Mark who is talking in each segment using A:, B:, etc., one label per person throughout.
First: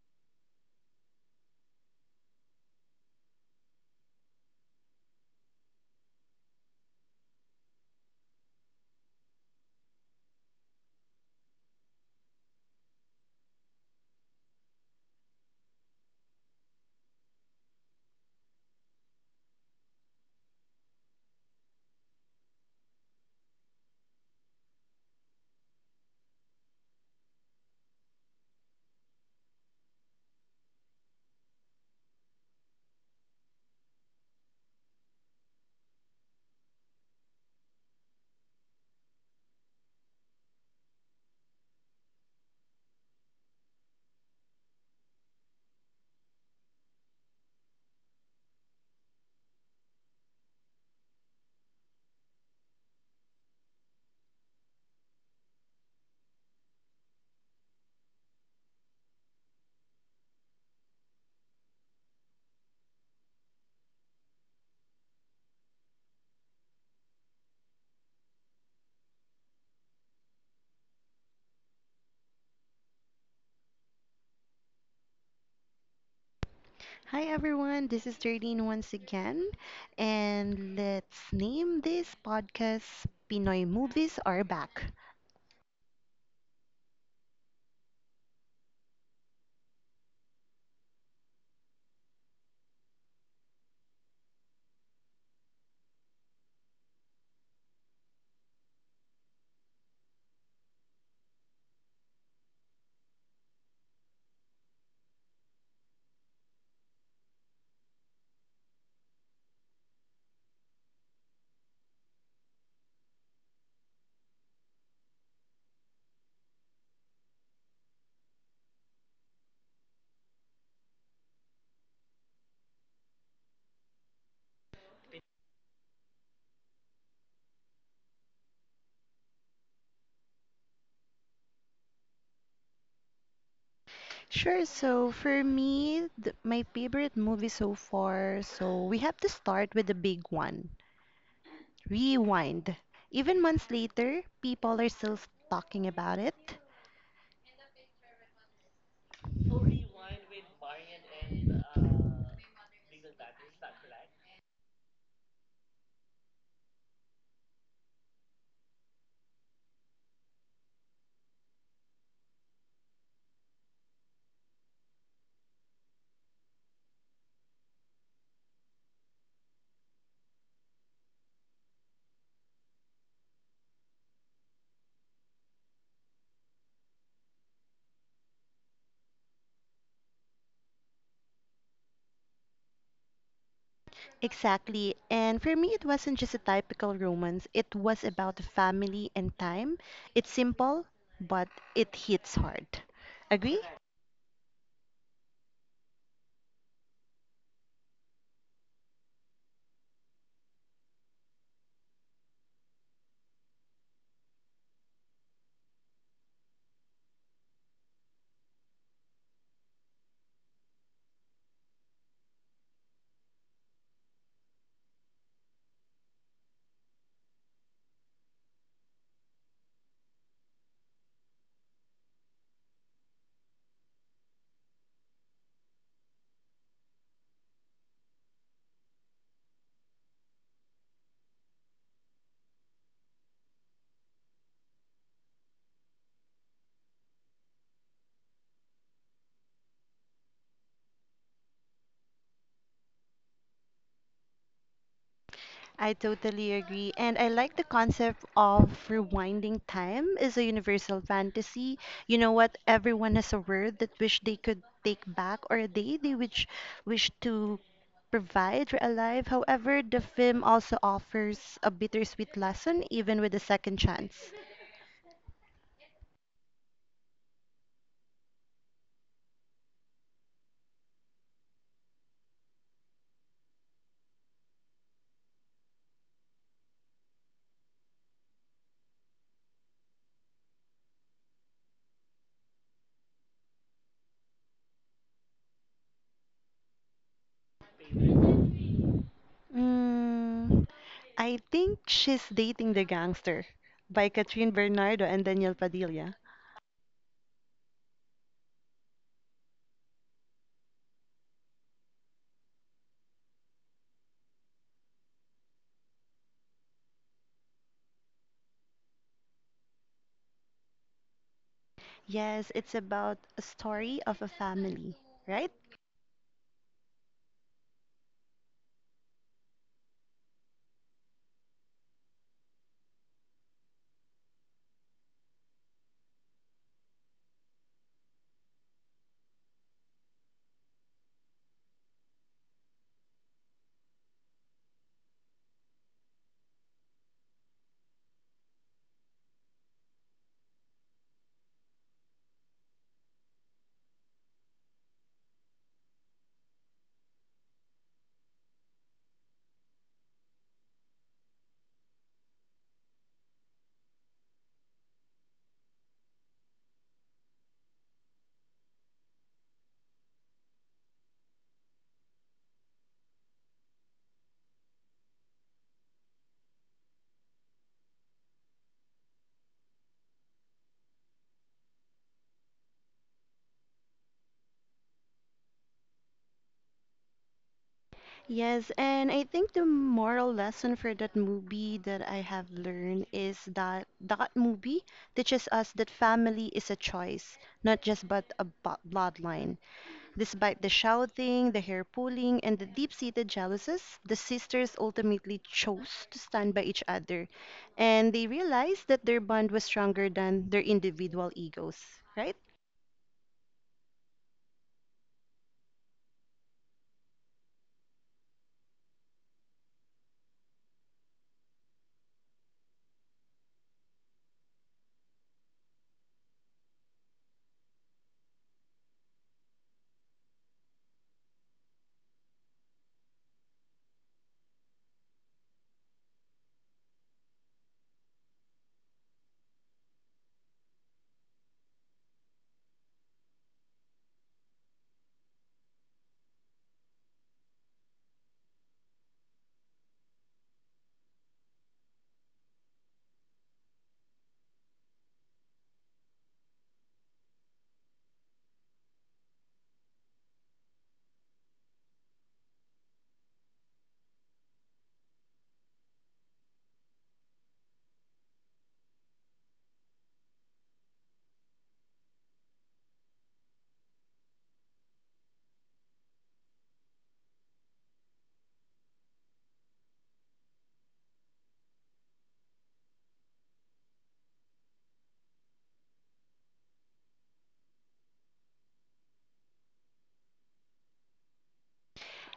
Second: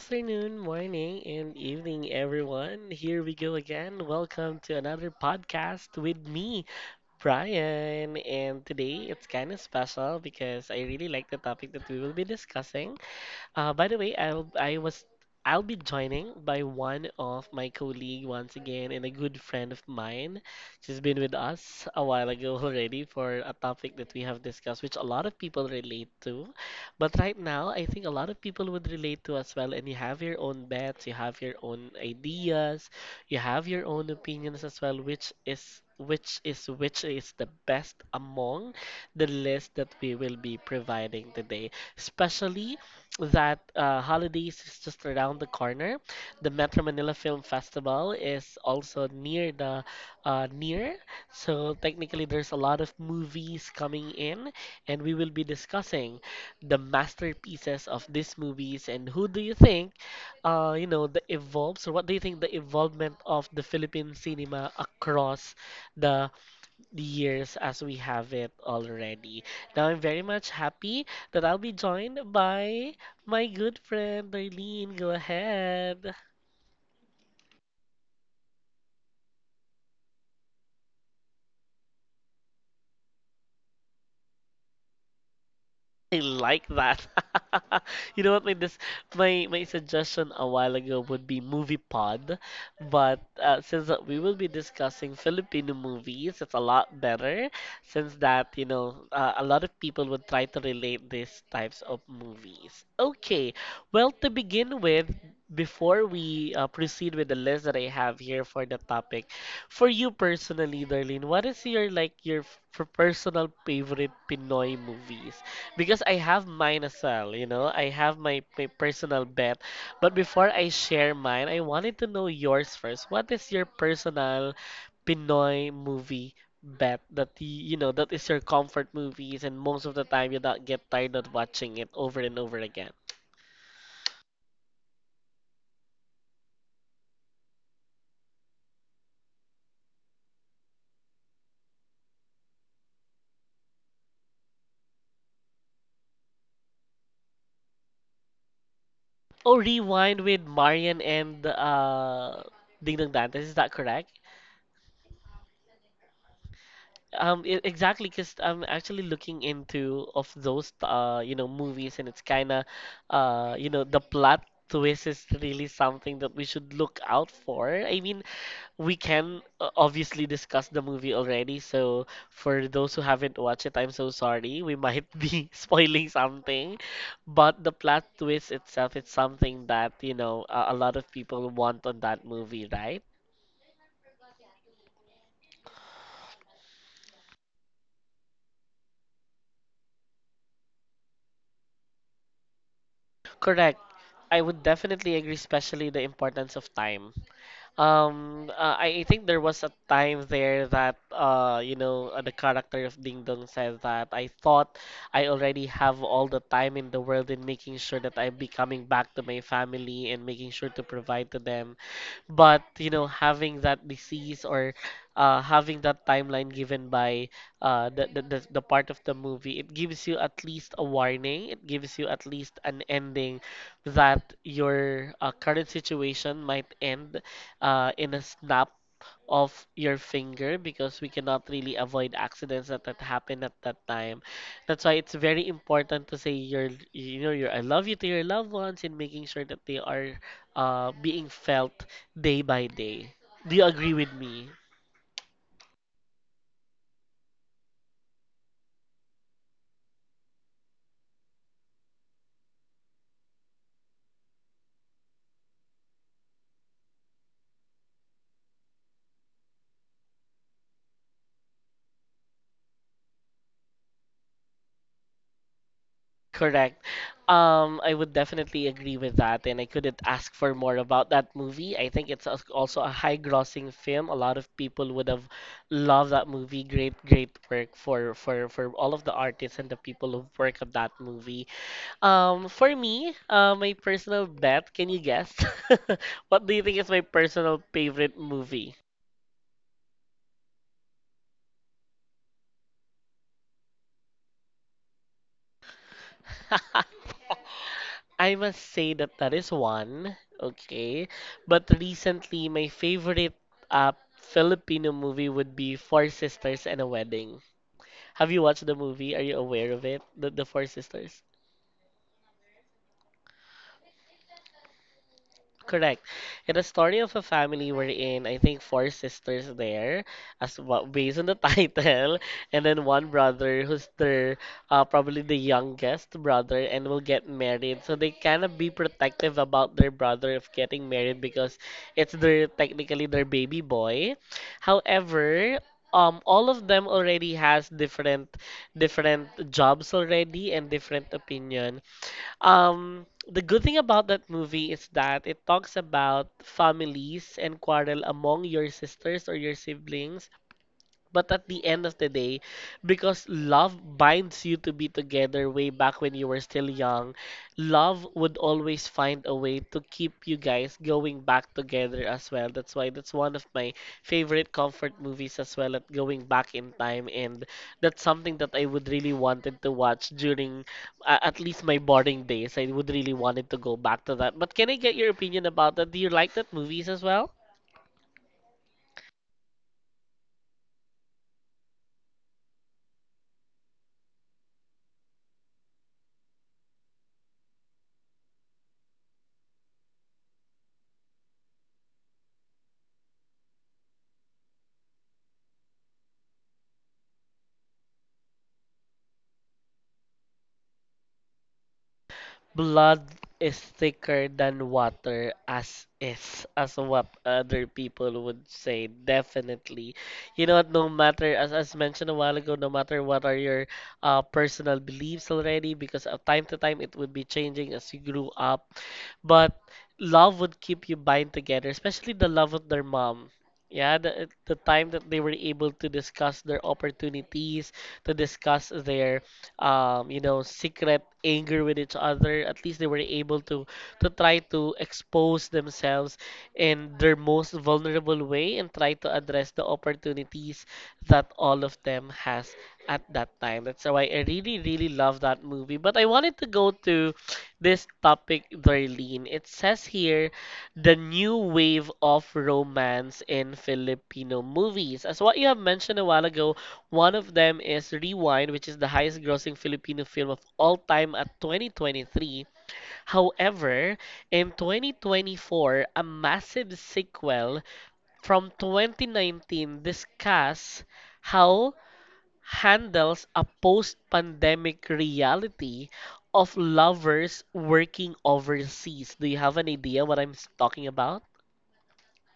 A: afternoon, morning, and evening, everyone. Here we go again. Welcome to another podcast with me, Brian. And today it's kind of special because I really like the topic that we will be discussing. By the way, I'll I was I'll be joining by one of my colleague once again and a good friend of mine. She's been with us a while ago already for a topic that we have discussed, which a lot of people relate to. But right now, I think a lot of people would relate to as well. And you have your own bets, you have your own ideas, you have your own opinions as well, which is the best among the list that we will be providing today, especially that holidays is just around the corner. The Metro Manila Film Festival is also near the near, so technically there's a lot of movies coming in, and we will be discussing the masterpieces of these movies and who do you think, the evolves or what do you think the evolvement of the Philippine cinema across the years as we have it already. Now I'm very much happy that I'll be joined by my good friend Darlene. Go ahead.
B: Hi everyone, this is Jardine once again, and let's name this podcast Pinoy Movies Are Back.
A: I like that. You know what, my suggestion a while ago would be Movie Pod, but since that we will be discussing Filipino movies, it's a lot better since that, you know, a lot of people would try to relate these types of movies. Okay. Well, to begin with, before we proceed with the list that I have here for the topic, for you personally, Darlene, what is your like your personal favorite Pinoy movies? Because I have mine as well, you know, I have my personal bet. But before I share mine, I wanted to know yours first. What is your personal Pinoy movie bet that the, you know, that is your comfort movies and most of the time you don't get tired of watching it over and over again?
B: Sure, so for me, my favorite movie so far, so we have to start with the big one Rewind. Even months later, people are still talking about it.
A: Oh, Rewind with Marian and Ding Dong Dantes, is that correct? Exactly, because I'm actually looking into of those you know, movies, and it's kind of you know, the plot twist is really something that we should look out for. I mean, we can obviously discuss the movie already, so for those who haven't watched it, I'm so sorry. We might be spoiling something, but the plot twist itself is something that, you know, a lot of people want on that movie, right?
B: Exactly, and for me, it wasn't just a typical romance, it was about family and time. It's simple, but it hits hard. Agree?
A: Correct. I would definitely agree, especially the importance of time. I think there was a time there that the character of Ding Dong said that I thought I already have all the time in the world in making sure that I'm becoming back to my family and making sure to provide to them. But you know, having that disease or having that timeline given by the part of the movie, it gives you at least a warning. It gives you at least an ending that your current situation might end in a snap of your finger because we cannot really avoid accidents that happen at that time. That's why it's very important to say your you know your I love you to your loved ones and making sure that they are being felt day by day. Do you agree with me?
B: I totally agree. And I like the concept of rewinding time is a universal fantasy. You know what? Everyone has a word that wish they could take back or a day they wish to provide for alive. However, the film also offers a bittersweet lesson even with a second chance.
A: Correct. I would definitely agree with that, and I couldn't ask for more about that movie. I think also a high-grossing film. A lot of people would have loved that movie. Great, great work for all of the artists and the people who work on that movie. For me, my personal bet, can you guess? What do you think is my personal favorite movie?
B: Mm, I think she's dating the gangster by Catherine Bernardo and Daniel Padilla.
A: I must say that that is one, okay. But recently, my favorite Filipino movie would be Four Sisters and a Wedding. Have you watched the movie? Are you aware of it? The Four Sisters?
B: Yes, it's about a story of a family, right?
A: Correct. In the story of a family we're in. I think four sisters there, as well, based on the title, and then one brother who's their probably the youngest brother and will get married. So they kind of be protective about their brother of getting married because it's their technically their baby boy. However, all of them already has different jobs already and different opinion. The good thing about that movie is that it talks about families and quarrel among your sisters or your siblings, but at the end of the day, because love binds you to be together way back when you were still young, love would always find a way to keep you guys going back together as well. That's why that's one of my favorite comfort movies as well at going back in time, and that's something that I would really wanted to watch during at least my boarding days. I would really wanted to go back to that. But can I get your opinion about that? Do you like that movies as well?
B: Yes, and I think the moral lesson for that movie that I have learned is that that movie teaches us that family is a choice, not just but a bloodline. Despite the shouting, the hair pulling, and the deep-seated jealousies, the sisters ultimately chose to stand by each other, and they realized that their bond was stronger than their individual egos, right?
A: Blood is thicker than water as is as what other people would say. Definitely, you know what, no matter as mentioned a while ago, no matter what are your personal beliefs already, because of time to time it would be changing as you grew up, but love would keep you bind together, especially the love of their mom. Yeah, the time that they were able to discuss their opportunities, to discuss their secret anger with each other. At least they were able to try to expose themselves in their most vulnerable way and try to address the opportunities that all of them has at that time. That's why I really, really love that movie. But I wanted to go to this topic, Darlene. It says here the new wave of romance in Filipino movies. As what you have mentioned a while ago, one of them is Rewind, which is the highest grossing Filipino film of all time at 2023. However, in 2024, a massive sequel from 2019 discuss how handles a post-pandemic reality of lovers working overseas. Do you have an idea what talking about?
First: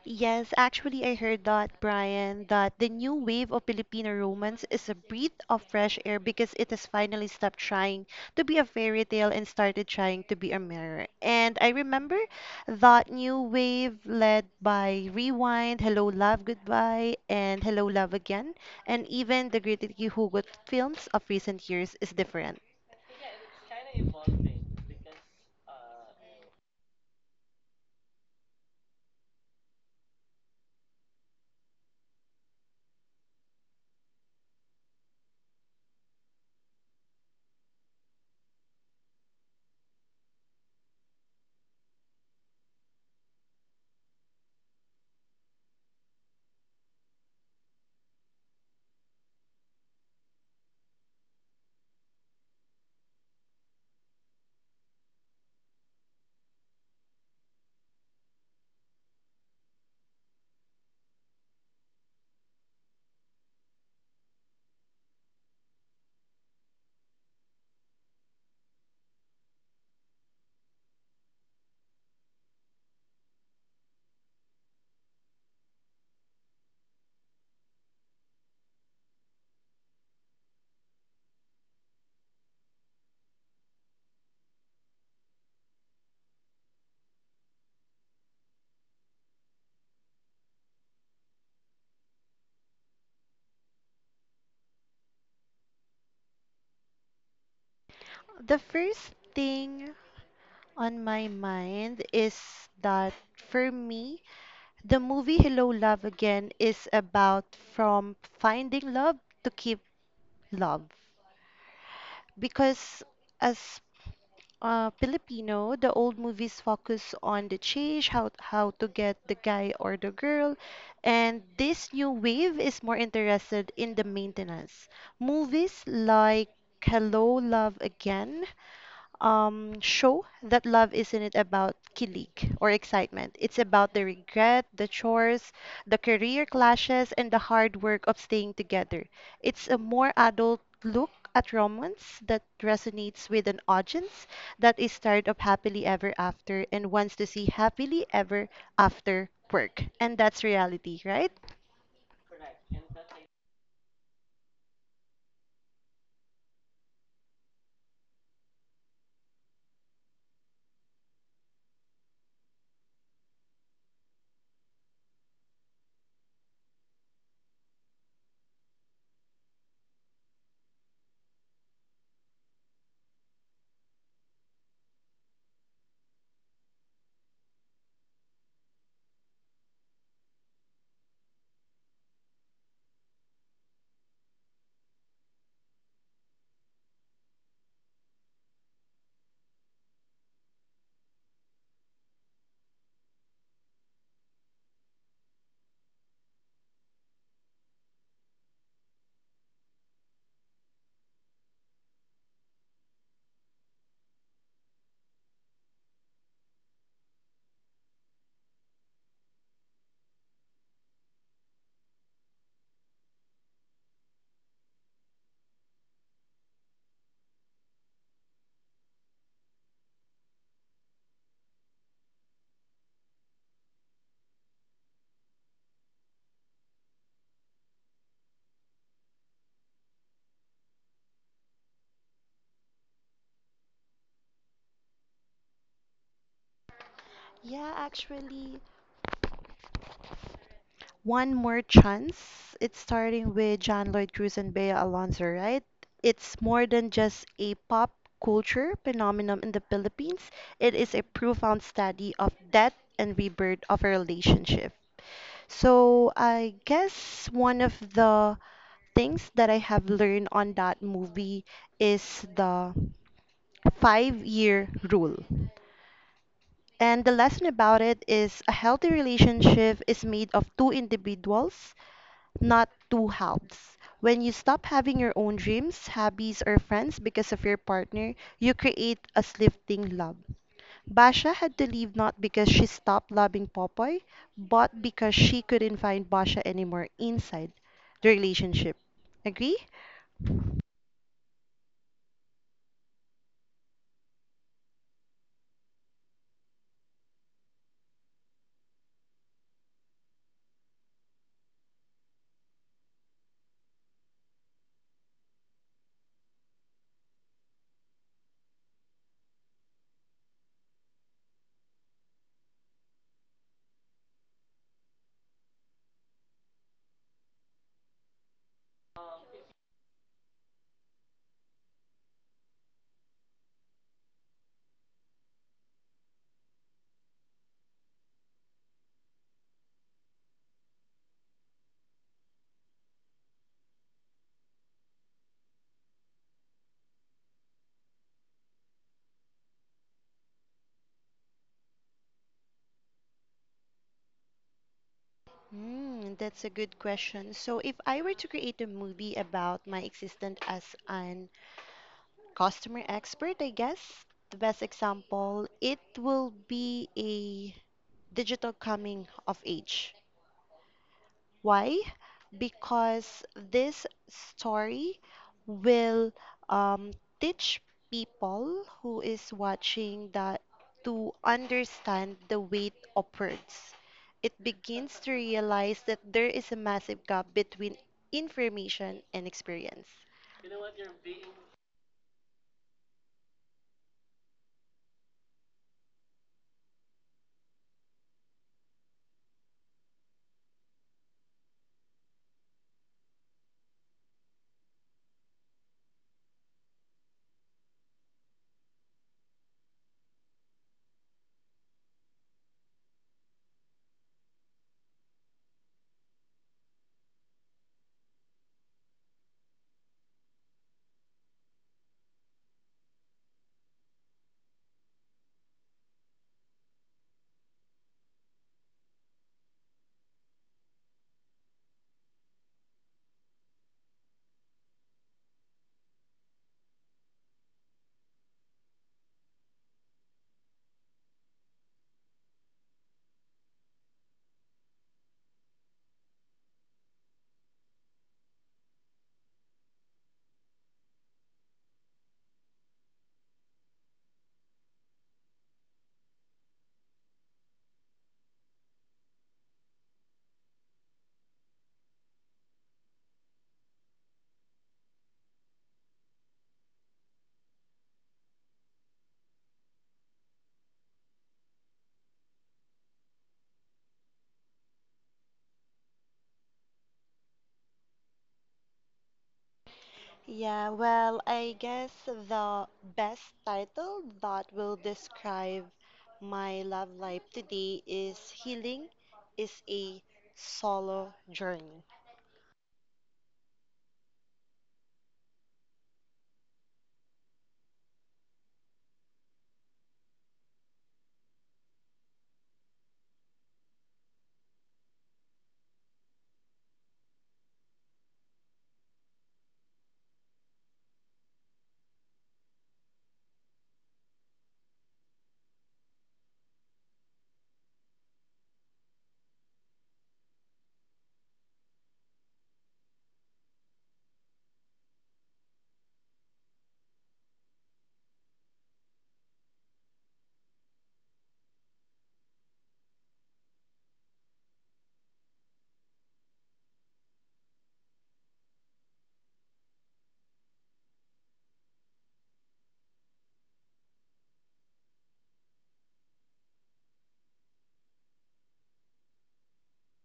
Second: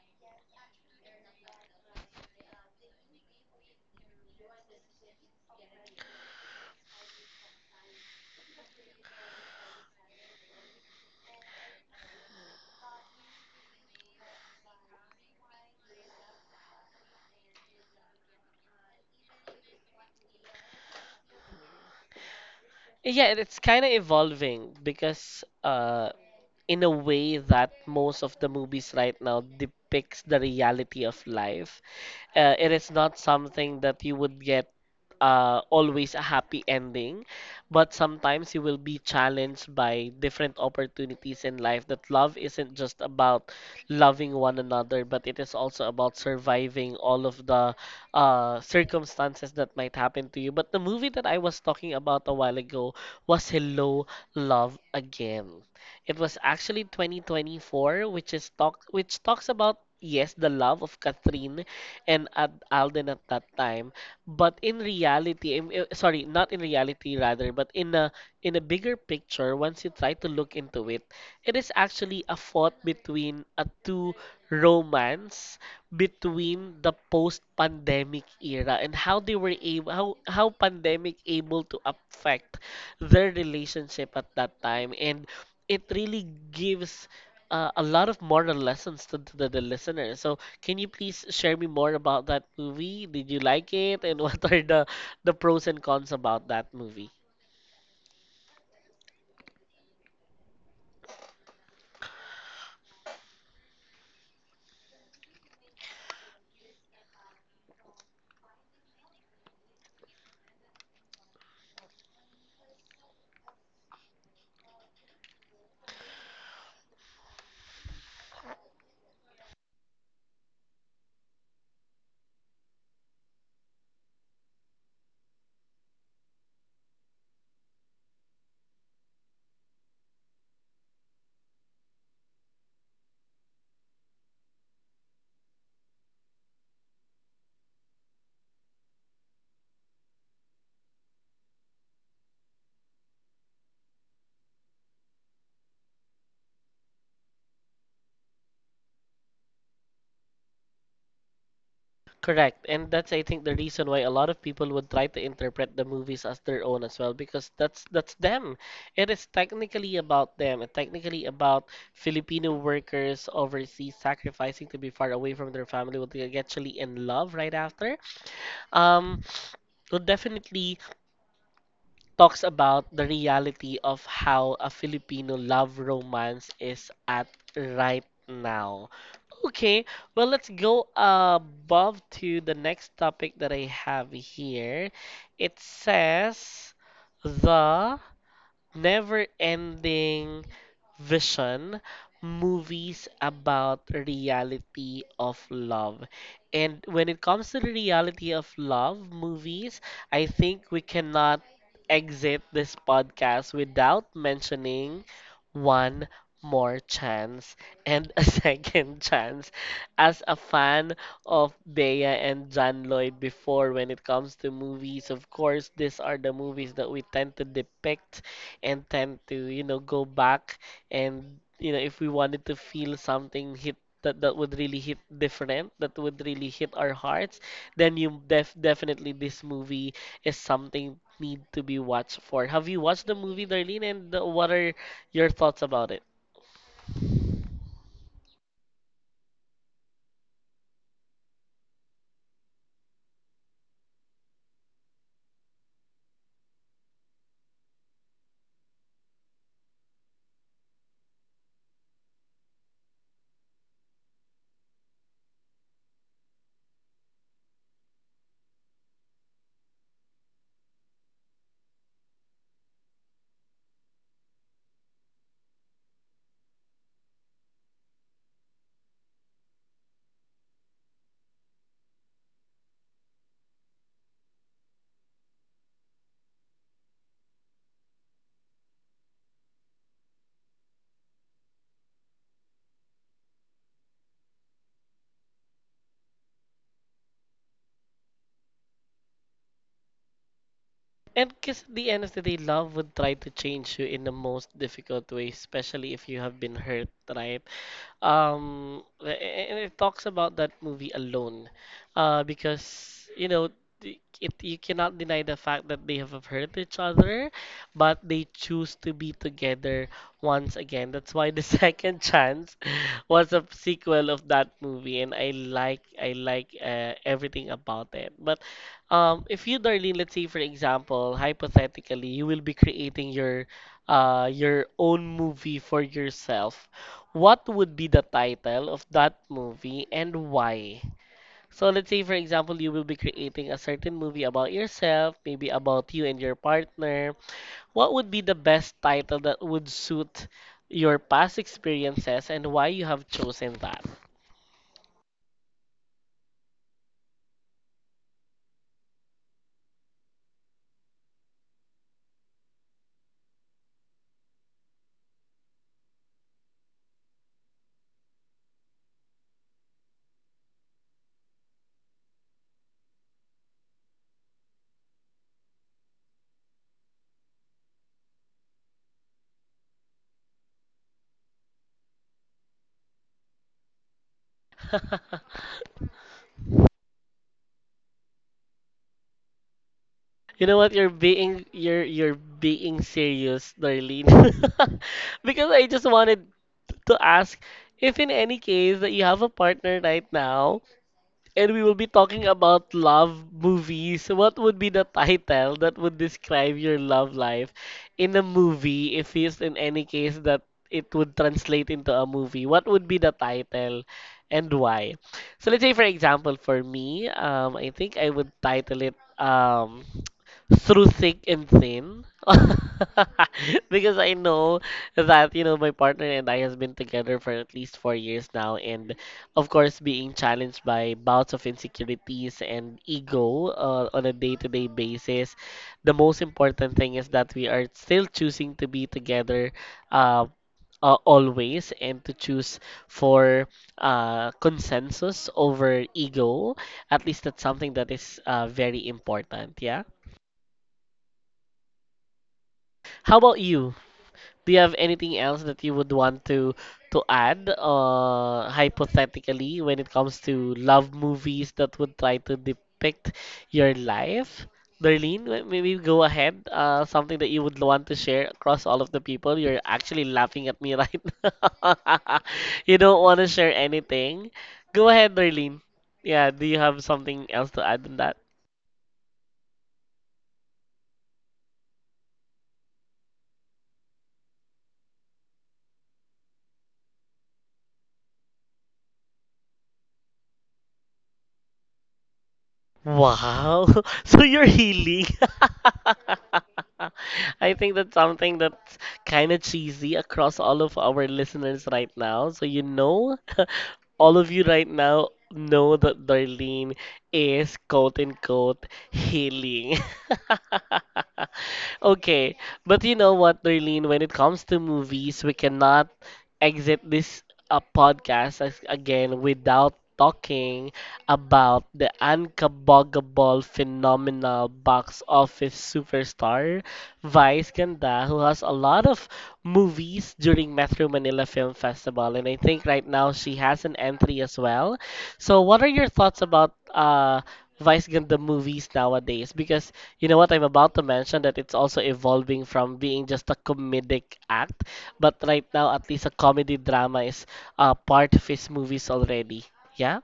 B: Yes, actually, I heard that, Brian, that the new wave of Filipino romance is a breath of fresh air because it has finally stopped trying to be a fairy tale and started trying to be a mirror. And I remember that new wave led by Rewind, Hello Love Goodbye, and Hello Love Again, and even the Great Hugot films of recent years is different.
A: Yeah, and it's kind of evolving because in a way that most of the movies right now depicts the reality of life. It is not something that you would get always a happy ending, but sometimes you will be challenged by different opportunities in life. That love isn't just about loving one another, but it is also about surviving all of the circumstances that might happen to you. But the movie that I was talking about a while ago was Hello, Love Again. It was actually 2024, which talks about yes the love of Catherine and Ad Alden at that time, but in reality, sorry, not in reality rather, but in a bigger picture, once you try to look into it, it is actually a fought between a two romance between the post-pandemic era and how they were able how pandemic able to affect their relationship at that time, and it really gives a lot of moral lessons to the listener. So can you please share me more about that movie? Did you like it? And what are the pros and cons about that movie?
B: The first thing on my mind is that for me, the movie Hello Love Again is about from finding love to keep love. Because as Filipino, the old movies focus on the change, how to get the guy or the girl, and this new wave is more interested in the maintenance. Movies like Hello Love Again show that love isn't about kilig or excitement. It's about the regret, the chores, the career clashes, and the hard work of staying together. It's a more adult look at romance that resonates with an audience that is tired of happily ever after and wants to see happily ever after work. And that's reality, right?
A: Correct. And that's I think the reason why a lot of people would try to interpret the movies as their own as well, because that's them. It is technically about them. It's technically about Filipino workers overseas sacrificing to be far away from their family, would they actually in love right after. Um, would definitely talks about the reality of how a Filipino love romance is at right now. Okay, well, let's go above to the next topic that I have here. It says the never ending vision movies about reality of love, and when it comes to the reality of love movies, I think we cannot exit this podcast without mentioning one more chance and a second chance. As a fan of Bea and John Lloyd before, when it comes to movies, of course, these are the movies that we tend to depict and tend to, you know, go back and, you know, if we wanted to feel something hit. That would really hit different, that would really hit our hearts, then you definitely this movie is something need to be watched for. Have you watched the movie, Darlene, and what are your thoughts about it?
B: Yeah, actually. One more chance. It's starting with John Lloyd Cruz and Bea Alonzo, right? It's more than just a pop culture phenomenon in the Philippines. It is a profound study of death and rebirth of a relationship. So I guess one of the things that I have learned on that movie is the five-year rule. And the lesson about it is a healthy relationship is made of two individuals not two halves. When you stop having your own dreams, hobbies, or friends because of your partner, you create a slifting love. Basha had to leave not because she stopped loving Popoy, but because she couldn't find Basha anymore inside the relationship. Agree?
A: And because at the end of the day, love would try to change you in the most difficult way, especially if you have been hurt, right? Um, and it talks about that movie alone, because you cannot deny the fact that they have hurt each other, but they choose to be together once again. That's why the second chance was a sequel of that movie, and I like everything about it. But if you, Darlene, let's say for example, hypothetically, you will be creating your own movie for yourself, what would be the title of that movie and why? So let's say, for example, you will be creating a certain movie about yourself, maybe about you and your partner. What would be the best title that would suit your past experiences and why you have chosen that?
B: Mm, that's a good question. So, if I were to create a movie about my existence as an customer expert, I guess. The best example, it will be a digital coming of age. Why? Because this story will um, teach people who is watching that to understand the weight of words. It begins to realize that there is a massive gap between information and experience.
A: You know what? You're being serious, Darlene. Because I just wanted to ask if in any case that you have a partner right now and we will be talking about love movies. What would be the title that would describe your love life in a movie if it's in any case that it would translate into a movie? What would be the title and why? So let's say for example for me, I think I would title it through thick and thin because I know that you know my partner and I has been together for at least 4 years now, and of course being challenged by bouts of insecurities and ego on a day-to-day basis. The most important thing is that we are still choosing to be together. Uh, Always and to choose for consensus over ego, at least that's something that is very important, yeah. How about you? Do you have anything else that you would want to add, hypothetically, when it comes to love movies that would try to depict your life? Darlene, maybe go ahead. Something that you would want to share across all of the people. You're actually laughing at me right now. You don't want to share anything. Go ahead, Darlene. Yeah, do you have something else to add on?
B: Yeah, well, I guess the best title that will describe my love life today is Healing is a Solo Journey.
A: Wow. So you're healing. I think that's something that's kind of cheesy across all of our listeners right now. So you know, all of you right now know that Darlene is, quote unquote, healing. Okay, but you know what, Darlene, when it comes to movies, we cannot exit this podcast, as, again, without talking about the unkaboggable phenomenal box office superstar, Vice Ganda, who has a lot of movies during Metro Manila Film Festival, and I think right now she has an entry as well. So, what are your thoughts about Vice Ganda movies nowadays? Because you know what? I'm about to mention that it's also evolving from being just a comedic act, but right now, at least a comedy drama is part of his movies already. Yeah?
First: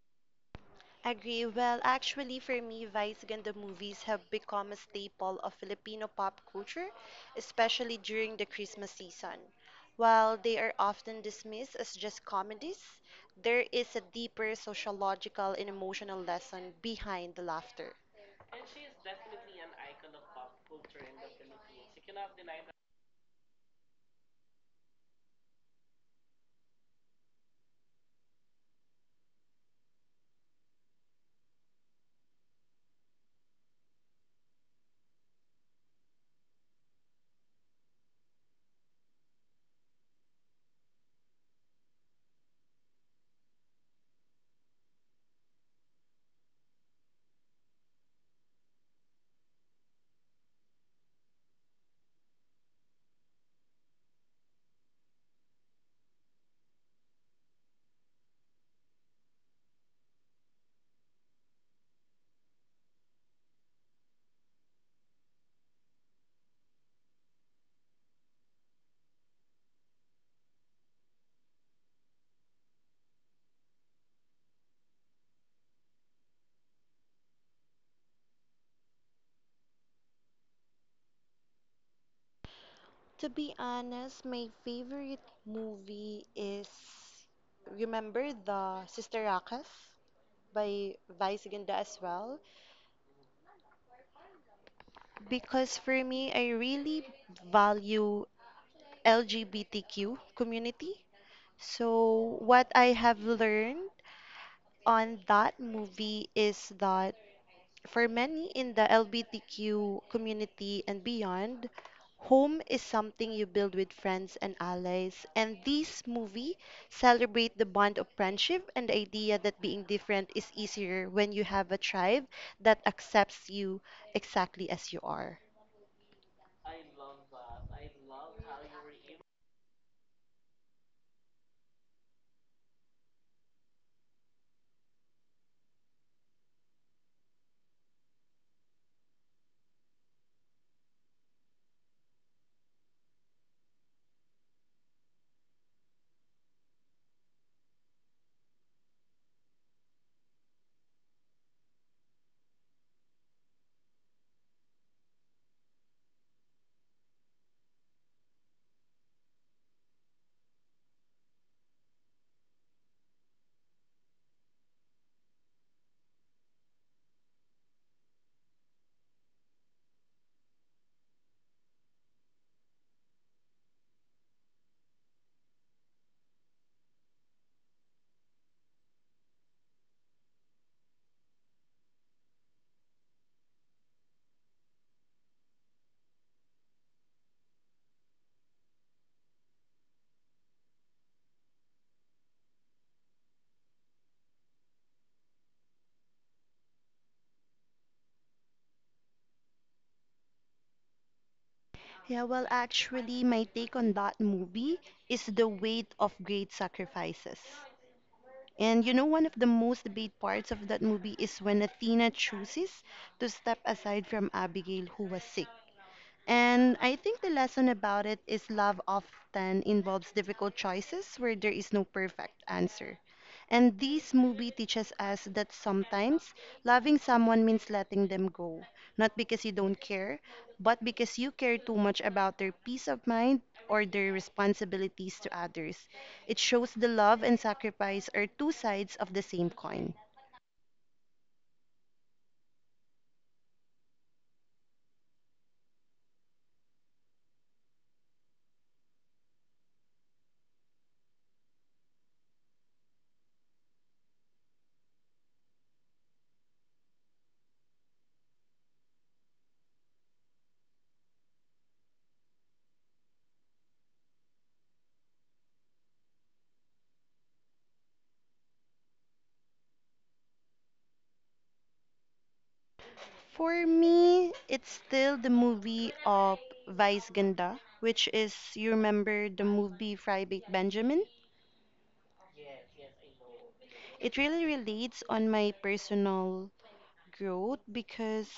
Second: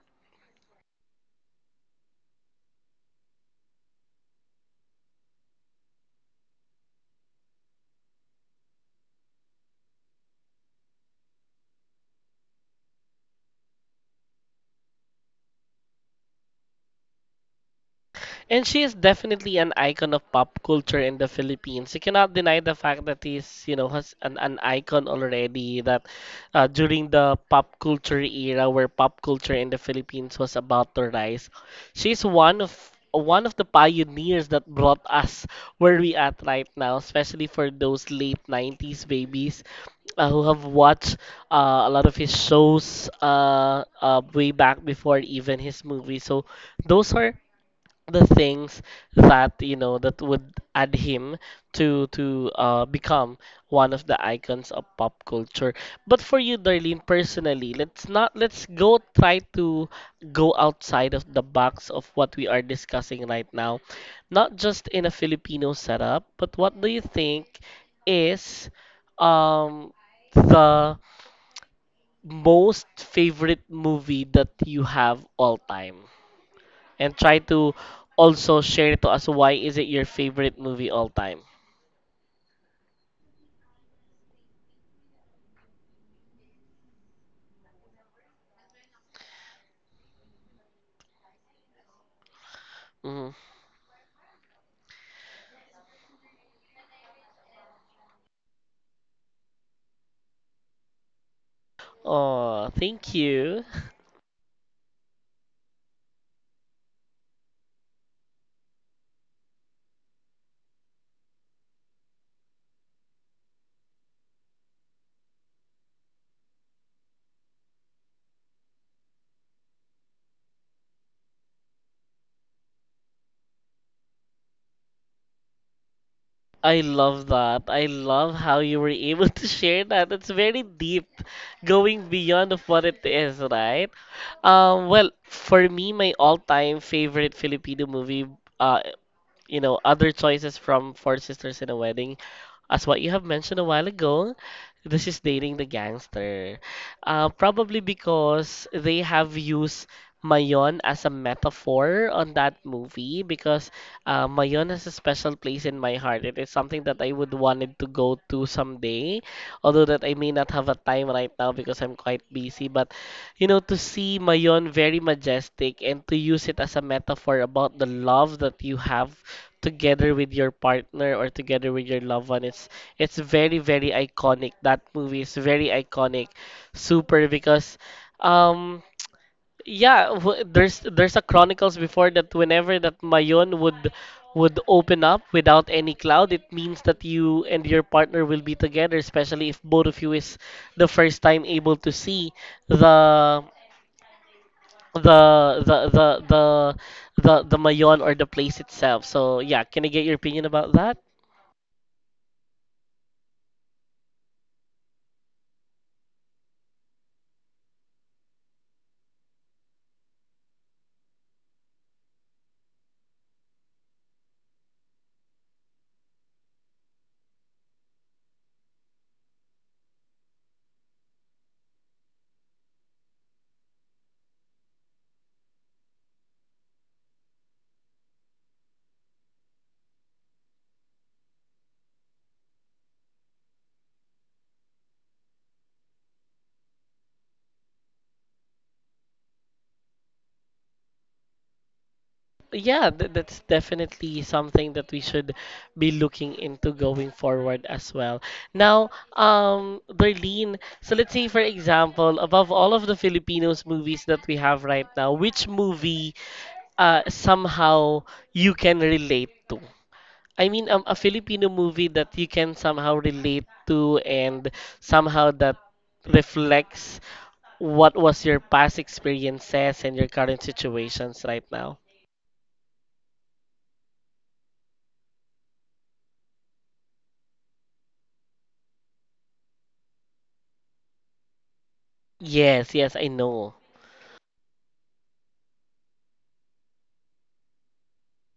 B: Agree. Well, actually, for me, Vice Ganda movies have become a staple of Filipino pop culture, especially during the Christmas season. While they are often dismissed as just comedies, there is a deeper sociological and emotional lesson behind the laughter.
A: And she is definitely an icon of pop culture in the Philippines. You cannot deny the fact that he's, you know, has an icon already. That during the pop culture era, where pop culture in the Philippines was about to rise, she's one of the pioneers that brought us where we at right now, especially for those late 90s babies who have watched a lot of his shows way back before even his movie. So those are the things that you know that would add him to become one of the icons of pop culture. But for you, Darlene, personally, let's not let's go try to go outside of the box of what we are discussing right now, not just in a Filipino setup, but what do you think is um the most favorite movie that you have all time? And try to also share to us why is it your favorite movie all time.
B: To be honest, my favorite movie is remember the Sister Rakas by Vice Ganda as well.
A: Hmm.
B: Because for me, I really value LGBTQ community. So
A: Oh,
B: what I
A: thank
B: have
A: you.
B: learned on that movie is that for many in the LBTQ community and beyond, home is something you build with friends and allies. And this movie celebrate the bond of friendship and the idea that being different is easier when you have a tribe that accepts you exactly as you are.
A: I love that. I love how you were able to share that. It's very deep, going beyond of what it is, right? Well, for me, my all-time favorite Filipino movie, uh, you know, other choices from Four Sisters in a Wedding. As what you have mentioned a while ago, this is dating the gangster. Probably because they have used Mayon as a metaphor on that movie, because Mayon has a special place in my heart. It is something that I would wanted to go to someday, although that I may not have a time right now because I'm quite busy. But you know, to see Mayon very majestic and to use it as a metaphor about the love that you have together with your partner or together with your loved one, it's very very iconic. That movie is very iconic, super, because um yeah, there's a chronicles before that, whenever that Mayon would open up without any cloud, it means that you and your partner will be together, especially if both of you is the first time able to see the the the the the the Mayon or the place itself. So yeah, can I get your opinion about that?
B: Yeah, well, actually, my take on that movie is the weight of great sacrifices. And you know, one of the most debated parts of that movie is when Athena chooses to step aside from Abigail, who was sick. And I think the lesson about it is love often involves difficult choices where there is no perfect answer. And this movie teaches us that sometimes loving someone means letting them go, not because you don't care, but because you care too much about their peace of mind or their responsibilities to others. It shows the love and sacrifice are two sides of the same coin.
A: Yeah, that's definitely something that we should be looking into going forward as well. Now, Darlene, so let's say, for example, above all of the Filipinos movies that we have right now, which movie somehow you can relate to? I mean, a Filipino movie that you can somehow relate to and somehow that reflects what was your past experiences and your current situations right now.
B: For me, it's still the movie of Vice Ganda, which is, you remember the movie Private Benjamin?
A: Yes, yes, I know.
B: It really relates on my personal growth because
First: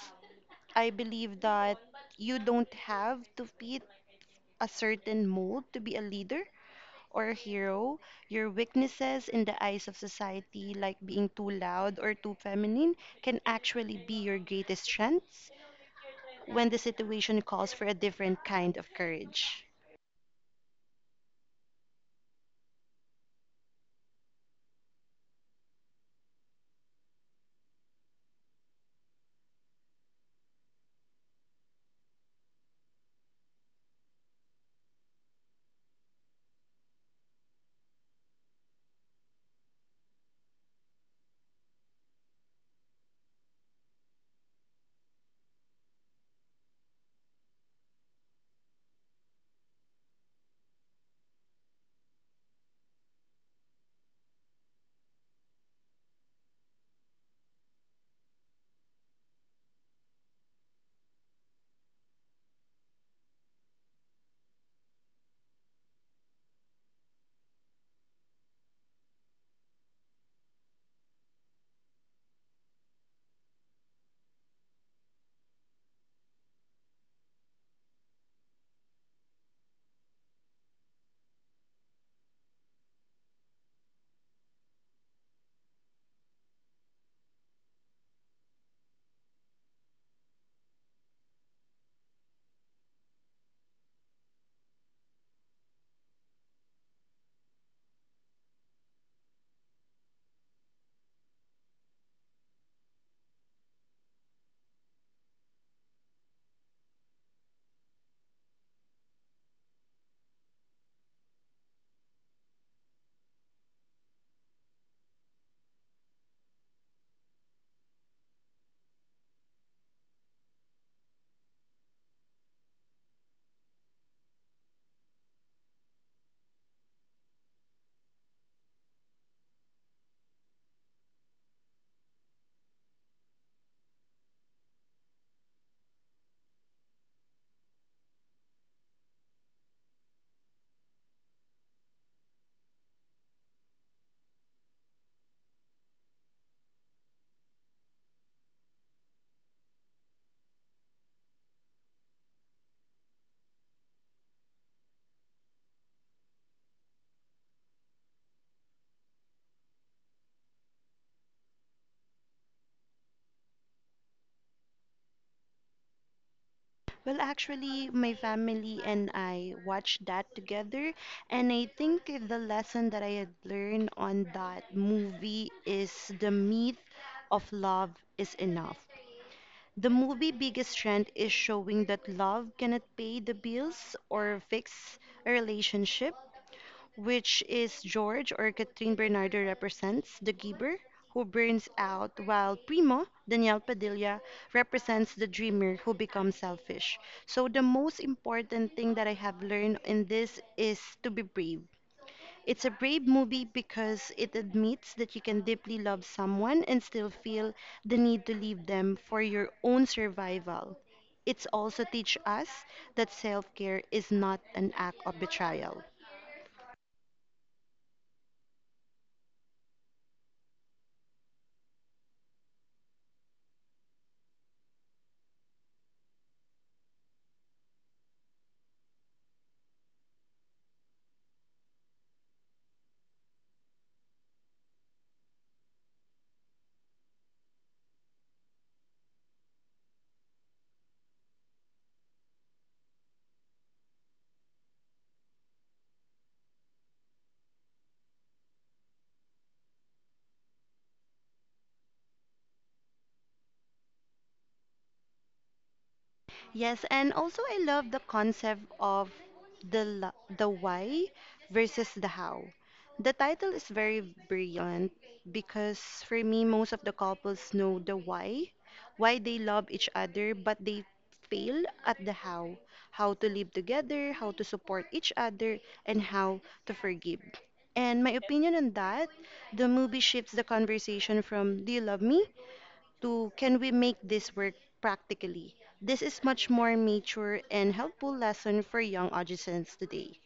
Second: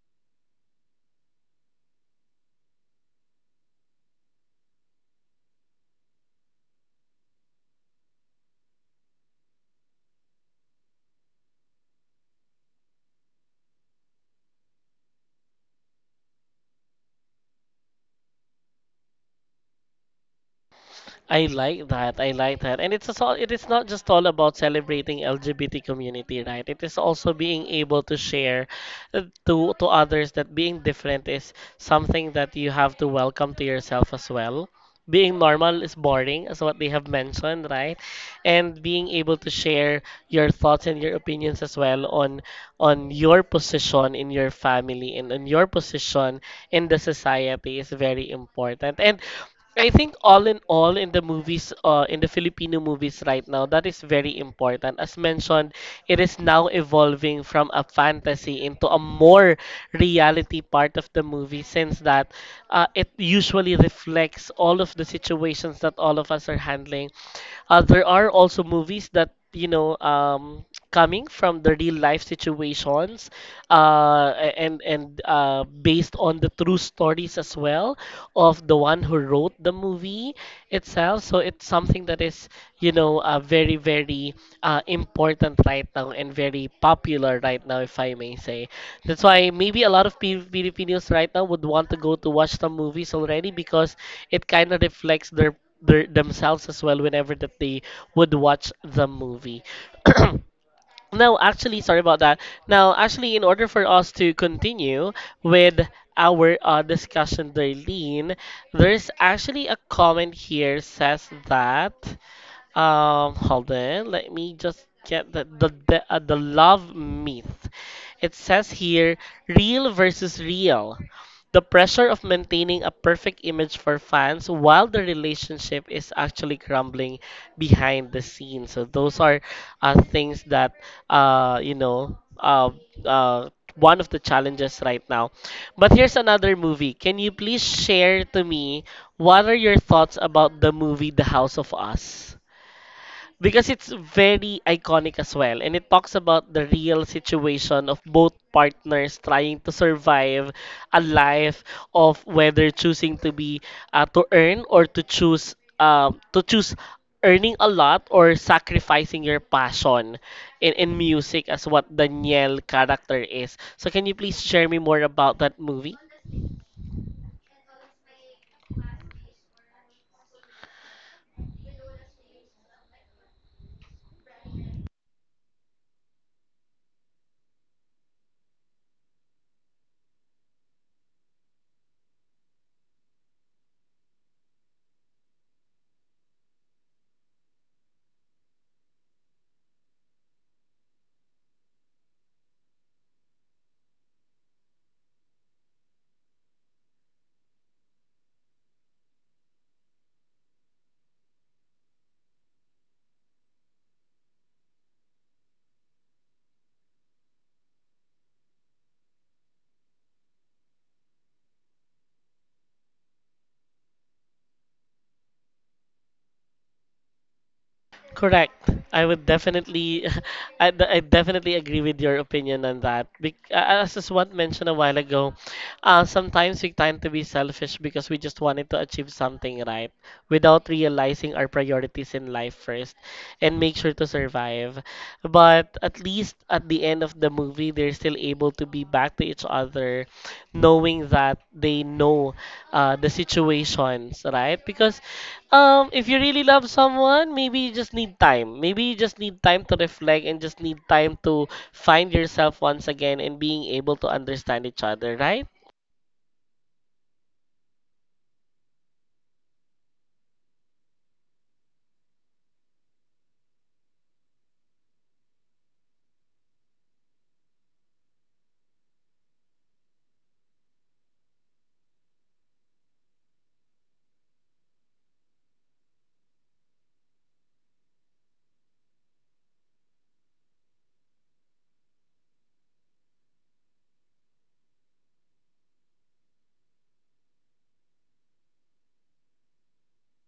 B: I believe that you don't have to fit a certain mold to be a leader or a hero. Your weaknesses in the eyes of society, like being too loud or too feminine, can actually be your greatest strengths when the situation calls for a different kind of courage.
A: I like that. I like that. And it's all, it is not just all about celebrating LGBT community, right? It is also being able to share to others that being different is something that you have to welcome to yourself as well. Being normal is boring, is what they have mentioned, right? And being able to share your thoughts and your opinions as well on your position in your family and on your position in the society is very important. And I think all in the movies, in the Filipino movies right now, that is very important. As mentioned, it is now evolving from a fantasy into a more reality part of the movie since that it usually reflects all of the situations that all of us are handling. There are also movies that you know, coming from the real life situations, and based on the true stories as well of the one who wrote the movie itself. So it's something that is you know very important right now and very popular right now, if I may say. That's why maybe a lot of Filipinos right now would want to go to watch the movies already, because it kind of reflects their themselves as well whenever that they would watch the movie. Now, actually, sorry about that. Now, actually, in order for us to continue with our discussion, Darlene, there's actually a comment here says that. Hold on. Let me just get the love myth. It says here, real versus real. The pressure of maintaining a perfect image for fans while the relationship is actually crumbling behind the scenes. So those are things that you know, uh, one of the challenges right now. But here's another movie. Can you please share to me what are your thoughts about the movie The House of Us? Because it's very iconic as well and it talks about the real situation of both partners trying to survive a life of whether choosing to be to earn or to choose earning a lot or sacrificing your passion in music as what Danielle character is. So can you please share me more about that movie?
B: Well, actually, my family and I watched that together, and I think the lesson that I had learned on that movie is the myth of love is enough. The movie biggest strength is showing that love cannot pay the bills or fix a relationship, which is George or Catherine Bernardo represents the giver who burns out, while Primo, Daniel Padilla, represents the dreamer who becomes selfish. So, the most important thing that I have learned in this is to be brave. It's a brave movie because it admits that you can deeply love someone and still feel the need to leave them for your own survival. It's also teach us that self-care is not an act of betrayal.
A: Correct. I would definitely, I definitely agree with your opinion on that. As what mentioned a while ago, sometimes we tend to be selfish because we just wanted to achieve something, right? Without realizing our priorities in life first, and make sure to survive. But at least at the end of the movie, they're still able to be back to each other, knowing that they know the situations, right? Because if you really love someone, maybe you just need time. Maybe you just need time to reflect and just need time to find yourself once again and being able to understand each other, right?
B: Yes, and also I love the concept of the why versus the how. The title is very brilliant because for me most of the couples know the why they love each other but they fail at the how to live together, how to support each other and how to forgive. And my opinion on that, the movie shifts the conversation from do you love me to can we make this work practically? This is much more mature and helpful lesson for young audiences today.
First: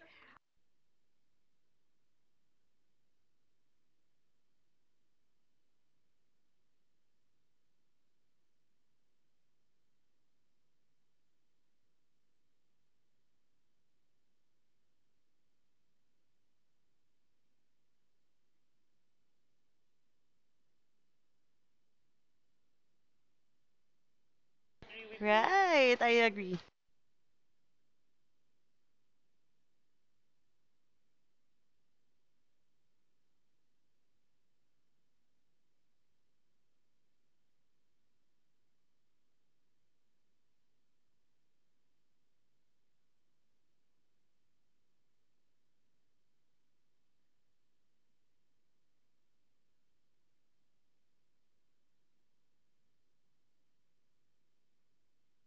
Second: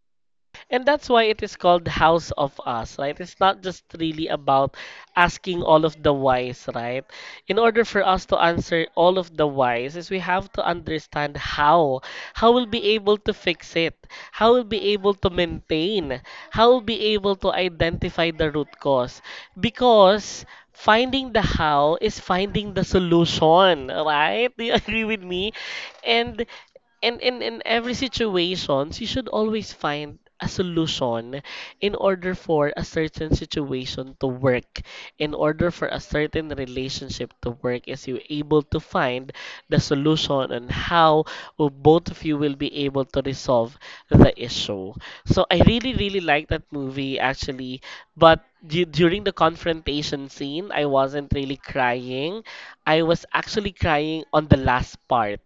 A: And that's why it is called House of Us, right? It's not just really about asking all of the whys, right? In order for us to answer all of the whys, is we have to understand how. How we'll be able to fix it. How we'll be able to maintain. How we'll be able to identify the root cause. Because finding the how is finding the solution, right? Do you agree with me?
B: Right, I
A: And
B: agree.
A: and in every situations, you should always find a solution in order for a certain situation to work, in order for a certain relationship to work, is you able to find the solution and how will both of you will be able to resolve the issue. So I really, really like that movie actually, but during the confrontation scene, I wasn't really crying. I was actually crying on the last part.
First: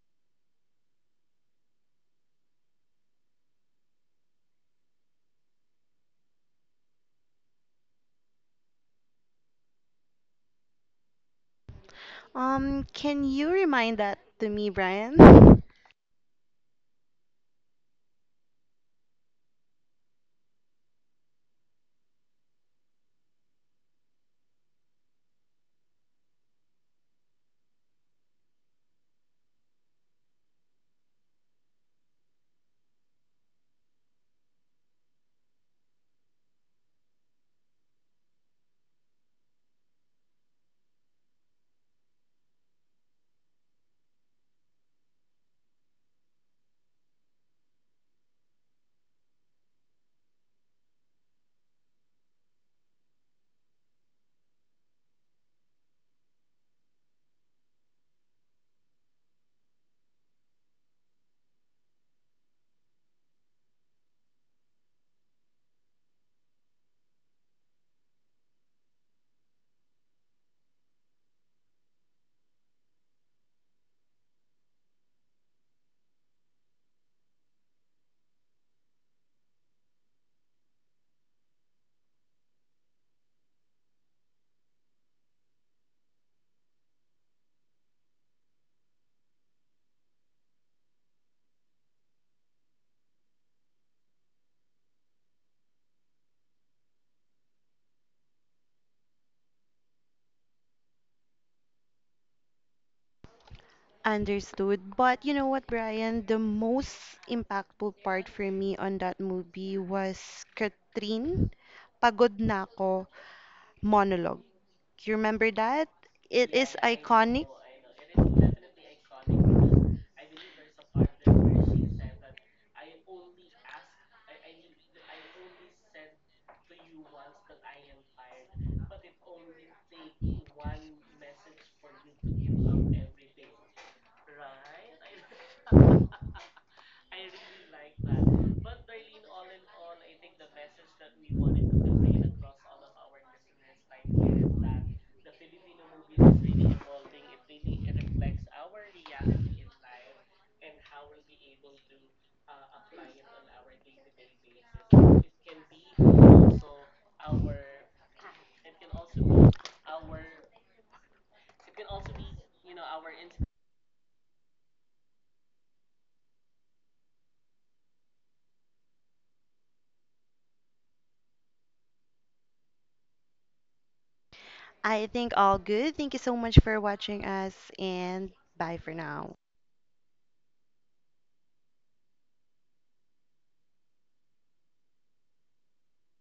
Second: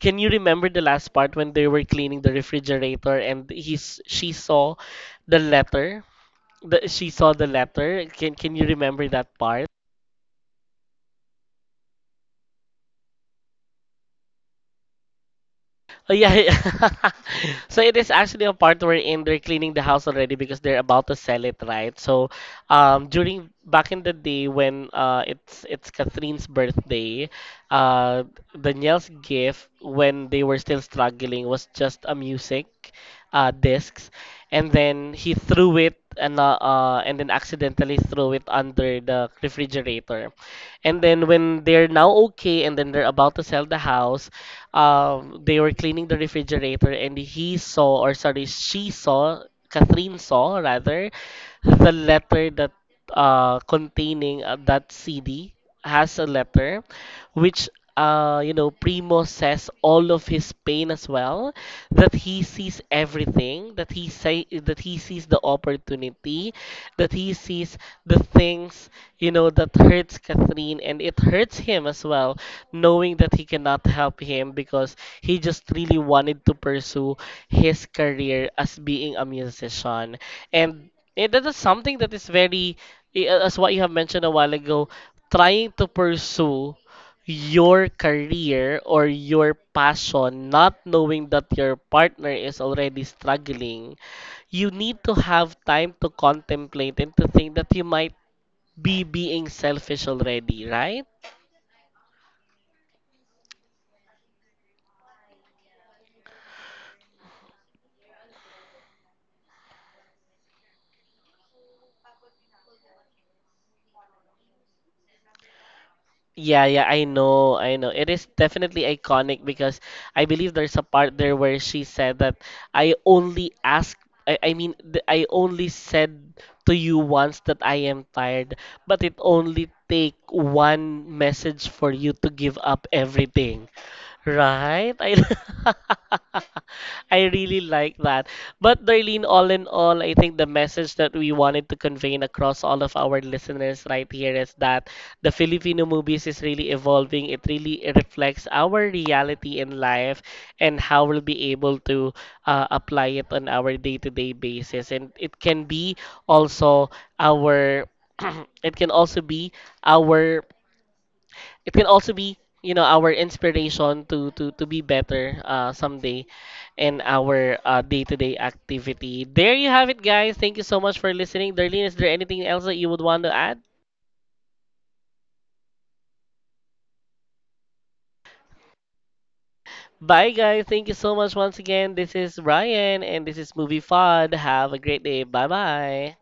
A: Can you remember the last part when they were cleaning the refrigerator and he's she saw the letter? She saw the letter. Can you remember that part?
B: Can you remind that to me, Brian?
A: Oh, yeah, yeah. So it is actually a part wherein they're cleaning the house already because they're about to sell it, right? So during back in the day when it's Catherine's birthday, uh, Danielle's gift when they were still struggling was just a music discs, and then he threw it and then accidentally threw it under the refrigerator, and then when they're now okay and then they're about to sell the house, they were cleaning the refrigerator and he saw, or sorry, she saw, Catherine saw rather, the letter that containing that CD has a letter which, you know, Primo says all of his pain as well, that he sees everything, that he say that he sees the opportunity, that he sees the things, you know, that hurts Catherine and it hurts him as well, knowing that he cannot help him because he just really wanted to pursue his career as being a musician. And that is something that is very, as what you have mentioned a while ago, trying to pursue your career or your passion, not knowing that your partner is already struggling, you need to have time to contemplate and to think that you might be being selfish already, right?
B: Understood. But you know what, Brian? The most impactful part for me on that movie was Katrin. Pagod na ako monologue. You remember that? It
A: Yeah,
B: is
A: yeah, I
B: iconic.
A: know, I know. It is definitely iconic because I believe there's a part there where she said that I only ask, I only said to you once that I am tired, but it only take one message for you to give up everything. Right? I, I really like that. But Darlene, all in all, I think the message that we wanted to convey across all of our listeners right here is that the Filipino movies is really evolving. It really reflects our reality in life and how we'll be able to apply it on our day-to-day basis. And it can be also our, it can also be our it can also be, you know, our inspiration to to be better someday in our day-to-day activity. There you have it, guys. Thank you so much for listening. Darlene, is there anything else that you would want to add?
B: I think all good. Thank you so much for watching us and bye for now.
A: Bye, guys. Thank you so much once again. This is Ryan and this is Movie Fod. Have a great day. Bye bye.